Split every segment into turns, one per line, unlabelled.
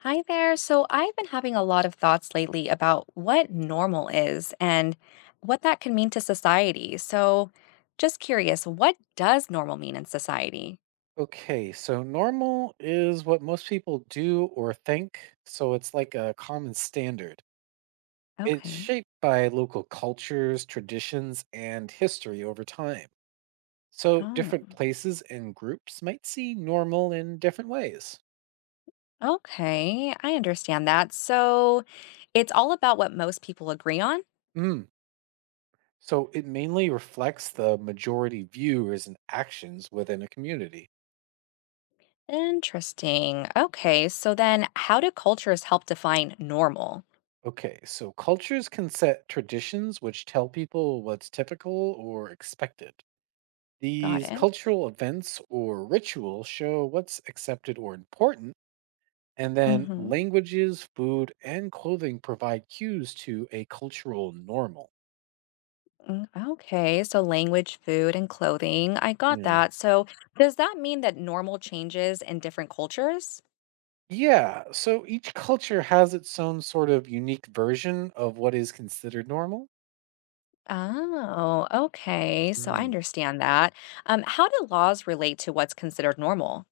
Hi there. So I've been having a lot of thoughts lately about what normal is and what that can mean to society. So just curious, what does normal mean in society?
Okay, so normal is what most people do or think, so it's like a common standard. It's
Okay.
shaped by local cultures, traditions, and history over time. So
Oh.
different places and groups might see normal in different ways.
Okay, I understand that. So it's all about what most people agree on?
Mm. So it mainly reflects the majority views and actions within a community.
Interesting. Okay, so then how do cultures help define normal?
Okay, so cultures can set traditions which tell people what's typical or expected.
Got
These
it.
cultural events or rituals show what's accepted or important, and then
Mm-hmm.
languages, food, and clothing provide cues to a cultural normal.
Okay, so language, food, and clothing. I got
Yeah.
that. So does that mean that normal changes in different cultures?
Yeah, so each culture has its own sort of unique version of what is considered normal.
Oh, okay. So I
Mm.
understand that. How do laws relate to what's considered normal?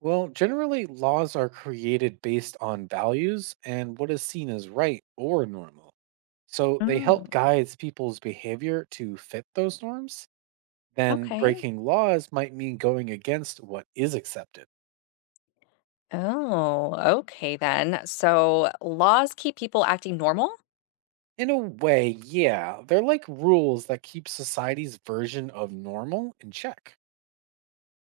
Well, generally, laws are created based on values and what is seen as right or normal. So they help
Mm,
guide people's behavior to fit those norms. Then
okay.
breaking laws might mean going against what is accepted.
Oh, okay then. So laws keep people acting normal?
In a way, yeah, they're like rules that keep society's version of normal in check.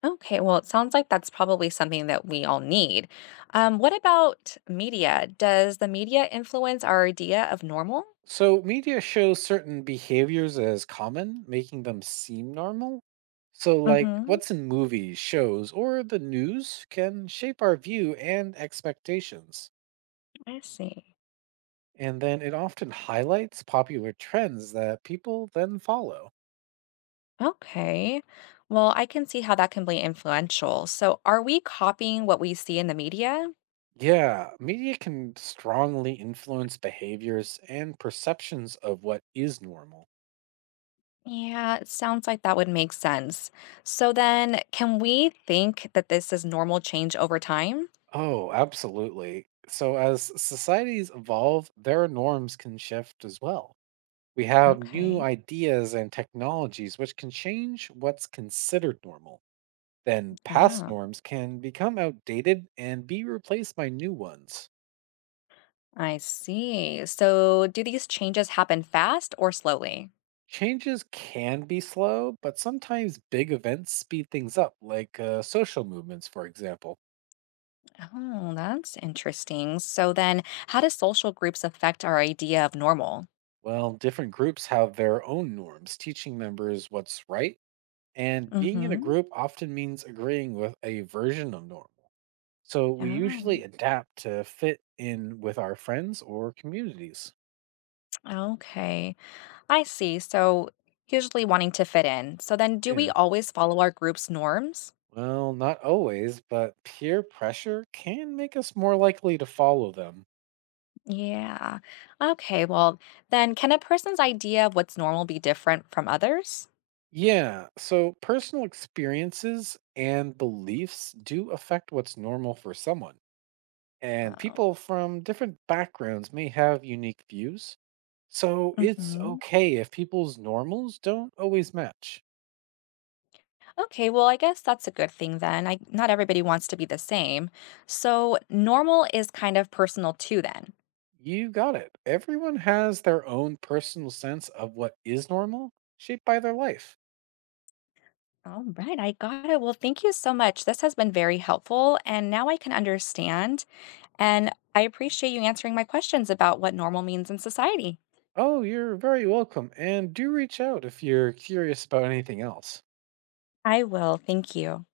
Okay, well, it sounds like that's probably something that we all need. What about media? Does the media influence our idea of normal?
So, media shows certain behaviors as common, making them seem normal. So, like
Mm-hmm.
what's in movies, shows, or the news can shape our view and expectations.
I see.
And then it often highlights popular trends that people then follow.
Okay. Well, I can see how that can be influential. So are we copying what we see in the media?
Yeah, media can strongly influence behaviors and perceptions of what is normal.
Yeah, it sounds like that would make sense. So then can we think that this is normal change over time?
Oh, absolutely. So, as societies evolve, their norms can shift as well. We have new
Okay.
ideas and technologies which can change what's considered normal. Then, past
Ah,
norms can become outdated and be replaced by new ones.
I see. So do these changes happen fast or slowly?
Changes can be slow, but sometimes big events speed things up, like social movements, for example.
Oh, that's interesting. So then how do social groups affect our idea of normal?
Well, different groups have their own norms, teaching members what's right, and
Mm
being in a
hmm.
group often means agreeing with a version of normal. So we
Oh,
usually adapt to fit in with our friends or communities.
okay. I see. So usually wanting to fit in. So then do we
Yeah.
always follow our group's norms?
Well, not always, but peer pressure can make us more likely to follow them.
Yeah. Okay. Well, then can a person's idea of what's normal be different from others?
Yeah, so personal experiences and beliefs do affect what's normal for someone, and
Oh.
people from different backgrounds may have unique views. So it's
Mm-hmm.
okay if people's normals don't always match.
Okay, well, I guess that's a good thing then. I, not everybody wants to be the same. So normal is kind of personal too, then.
You got it. Everyone has their own personal sense of what is normal, shaped by their life.
All right, I got it. Well, thank you so much. This has been very helpful. And now I can understand. And I appreciate you answering my questions about what normal means in society.
Oh, you're very welcome, and do reach out if you're curious about anything else.
I will. Thank you.